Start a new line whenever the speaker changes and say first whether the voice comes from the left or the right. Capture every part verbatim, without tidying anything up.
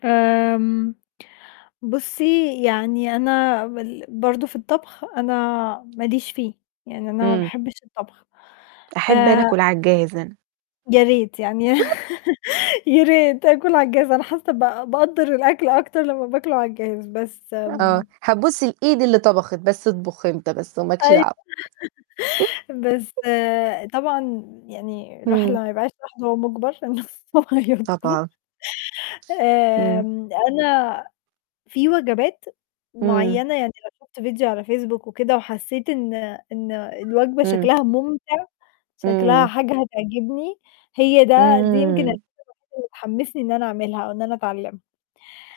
left: آمم، بُصّي يعني أنا وال برضه في الطبَخ أنا ما ليش فيه، يعني أنا ما
right: إمم.
left: باحبّش الطبَخ،
right: أحب أنا
left: آآ
right: آكُل على الجاهز أنا.
left: يا ريت، يعني يا ريت آكُل على الجهاز أنا حاسّة بق باقدّر الأكل أكتر لمّا بآكُله على الجهاز، بس م
right: آه، هابوس الإيد اللي طبخِت بس أطبخ أنت بس وما لكش
left: أيوه،
right: دعوة.
left: بس طبعًا، يعني الواحد
right: إمم.
left: لما يبقى عايش لوحده وهو مُجبر، أنا [unintelligible]
right: طبعًا. إمم.
left: آمم، أنا في وجبات
right: إمم.
left: معيّنة يعني لو شُفت فيديو على فيسبوك وكده وحسّيت إن إن الوجبة
right: إمم.
left: شكلها مُمتِع، شكلها
right: إمم.
left: حاجة هتعجبني هي ده دي يمكن الحاجة
right: إمم.
left: الوحيدة اللي تحمّسني إن أنا أعملها أو إن أنا أتعلّمها.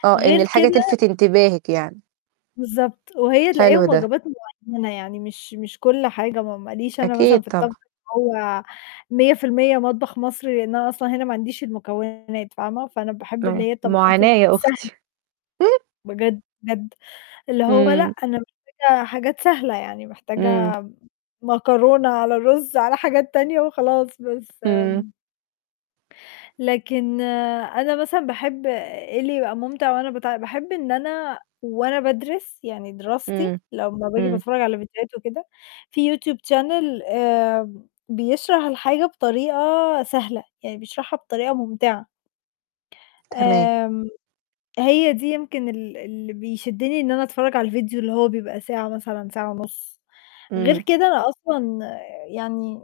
right: آه، إن
left: غير
right: الحاجة
left: كده
right: تلِفت انتباهِك يعني.
left: بالضبط وهي
right: حلو
left: تلاقيهم
right: ده.
left: واجبات معيّنة، يعني مش مش كل حاجة م ما ليش أنا
right: أكيد
left: مثلًا في
right: طبعًا.
left: الطبخ اللي هو مِيّة في المِيّة مطبَخ مصري، لإن أنا أصلًا هنا ما عنديش المكونات فاهمة، فأنا باحب
right: م
left: اللي هي الطبخات
right: مُعاناة يا
left: السهل
right: أختي.
left: بجد، بجد، اللي هو لأ،
right: إمم.
left: أنا محتاجة حاجات سهلة، يعني
right: إمم.
left: محتاجة م مكرونة على رُز على حاجات تانية وخلاص بس
right: إمم.
left: م لكن أنا مثلًا باحب إيه اللي يبقى مُمتِع وأنا بت باحب إن أنا وأنا بادرس يعني دراستي
right: إمم.
left: لمّا بآجي
right: إمم.
left: باتفرّج على فيديوهات وكده في يوتيوب channel آمم، بيشرح الحاجة بطريقة سهلة، يعني بيشرحها بطريقة مُمتِعة.
right: تمام.
left: آمم، هي دي يمكن ال اللي بيشدّني إن أنا أتفرّج على الفيديو اللي هو بيبقى ساعة مثلًا ساعة ونُص، غير
right: إمم.
left: كده أنا أصلًا يعني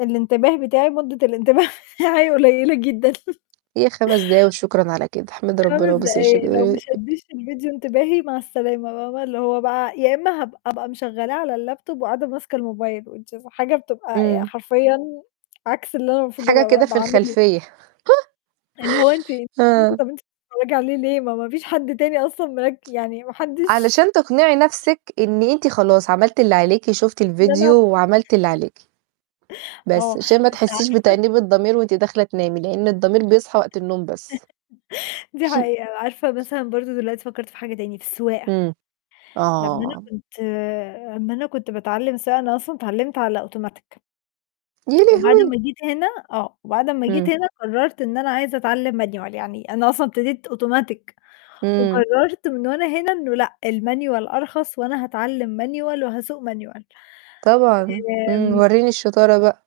left: الإنتباه بتاعي مدّة الإنتباه هي حاجة قليلة جدًا.
right: هي خَمَس دقايق وشكرًا على كده، احمِدي ربنا
left: خَمَس
right: وبوسي وِشِّك
left: دقايق لو
right: آآ
left: ما شَديش الفيديو انتباهي مع السلامة بقى بقى اللي هو بقى يا إمّا هبق أبقى مشغّلاه على اللاب توب وقاعدة ماسكه الموبايل Which is حاجة بتبقى آآ،
right: إمم.
left: حرفيًا عكس اللي أنا المفروض
right: حاجة
left: أبقى
right: كده
left: ب
right: في
left: باعمله.
right: الخلفيّة.
left: اللي هو أنتِ أنتِ
right: آه.
left: كمان بتتفرّجي عليه ليه ما ما فيش حد تاني أصلًا مرك يعني ما حدش
right: علشان تقنعي نَفْسِك إن أنت خلاص عملتِ اللي عليكِ، شُفتِ
left: [unintelligible]
right: الفيديو وعملتِ اللي عليكِ. بس
left: آه،
right: عشان ما
left: بس
right: تحسّيش
left: عارفة
right: بتأنيب الضمير وأنتِ داخلة تنامي، لإن الضمير بيصحى وقت النوم بس.
left: دي حقيقة، عارفة مثلًا برضه دلوقتي فكّرت في حاجة تاني في السواقة.
right: إمم.
left: لمّا أنا
right: آه.
left: كنت أمّا أنا كنت باتعلّم سواقة أنا أصلًا اتعلّمت على أوتوماتيك
right: يا
left: وبعد
right: لهوي!
left: ما جيت هنا آه وبعد أمّا
right: إمم.
left: جيت هنا قرَّرت إن أنا عايزة أتعلّم manual يعني أنا أصلًا ابتديت أوتوماتيك
right: إمم.
left: وقرَّرت من وأنا هنا إنه لأ، الmanual أرخص وأنا هاتعلّم manual وهاسوق manual.
right: طبعًا. إمم،
left: آمم
right: ورّيني الشطارة بقى.